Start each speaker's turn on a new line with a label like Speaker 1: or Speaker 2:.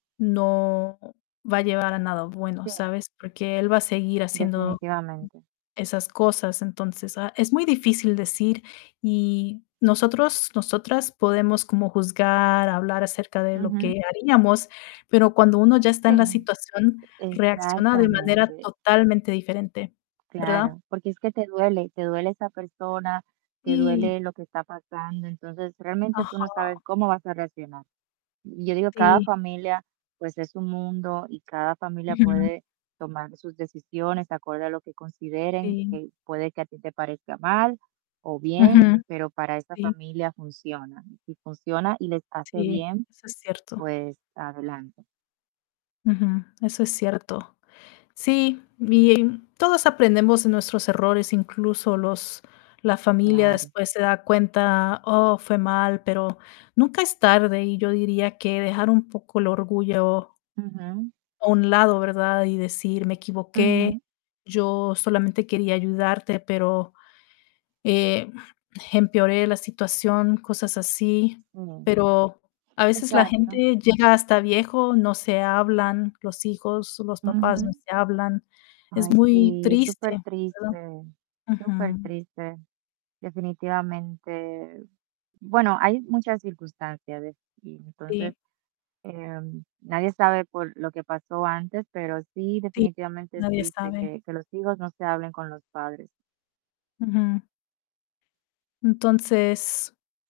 Speaker 1: No, va a llevar a nada bueno,
Speaker 2: Sí.
Speaker 1: ¿sabes? Porque él va a seguir haciendo
Speaker 2: Definitivamente.
Speaker 1: esas cosas, entonces, ah, es muy difícil decir, y nosotros nosotras, podemos como juzgar, hablar acerca de lo
Speaker 2: Ujú.
Speaker 1: que haríamos, pero, cuando uno ya está
Speaker 2: Sí,
Speaker 1: en la situación, reacciona de manera
Speaker 2: exactamente.
Speaker 1: totalmente diferente, ¿verdad?
Speaker 2: Claro, porque es que te duele, te duele esa persona, te
Speaker 1: Sí.
Speaker 2: duele lo que está pasando, entonces realmente
Speaker 1: Ajá.
Speaker 2: tú no sabes cómo vas a reaccionar. Y yo digo, cada
Speaker 1: Sí.
Speaker 2: familia, pues, es un mundo, y cada familia
Speaker 1: Ujú.
Speaker 2: puede tomar sus decisiones acorde a lo que consideren,
Speaker 1: Sí.
Speaker 2: que puede que a ti te parezca mal o bien,
Speaker 1: Ujú,
Speaker 2: pero, para esta
Speaker 1: sí.
Speaker 2: familia funciona. Si funciona y les hace
Speaker 1: Sí,
Speaker 2: bien,
Speaker 1: eso es cierto.
Speaker 2: pues, adelante.
Speaker 1: Ujú, eso es cierto. Sí, y, em, todos aprendemos de nuestros errores, incluso los la familia
Speaker 2: Claro.
Speaker 1: después se da cuenta, oh, fue mal, pero, nunca es tarde, y yo diría que dejar un poco el orgullo
Speaker 2: Ujú.
Speaker 1: a un lado, ¿verdad? Y decir: "Me equivoqué,
Speaker 2: Ujú.
Speaker 1: yo solamente quería ayudarte, pero, eh, empeoré la situación", cosas así.
Speaker 2: Sí,
Speaker 1: Pero, a veces la
Speaker 2: exacto.
Speaker 1: gente llega hasta viejo, no se hablan, los hijos, los papás no
Speaker 2: Ujú.
Speaker 1: se hablan. Es
Speaker 2: Ay,
Speaker 1: muy
Speaker 2: sí, es
Speaker 1: triste, ¿verdad?
Speaker 2: supertriste
Speaker 1: Ujú.
Speaker 2: supertriste, definitivamente. Bueno, hay muchas circunstancias ves, y
Speaker 1: Sí.
Speaker 2: entonces, em, nadie sabe por lo que pasó antes, pero sí,
Speaker 1: Sí,
Speaker 2: definitivamente, es
Speaker 1: nadie
Speaker 2: triste
Speaker 1: sabe.
Speaker 2: que que los hijos no se hablen con los padres.
Speaker 1: Ujú. Entonces.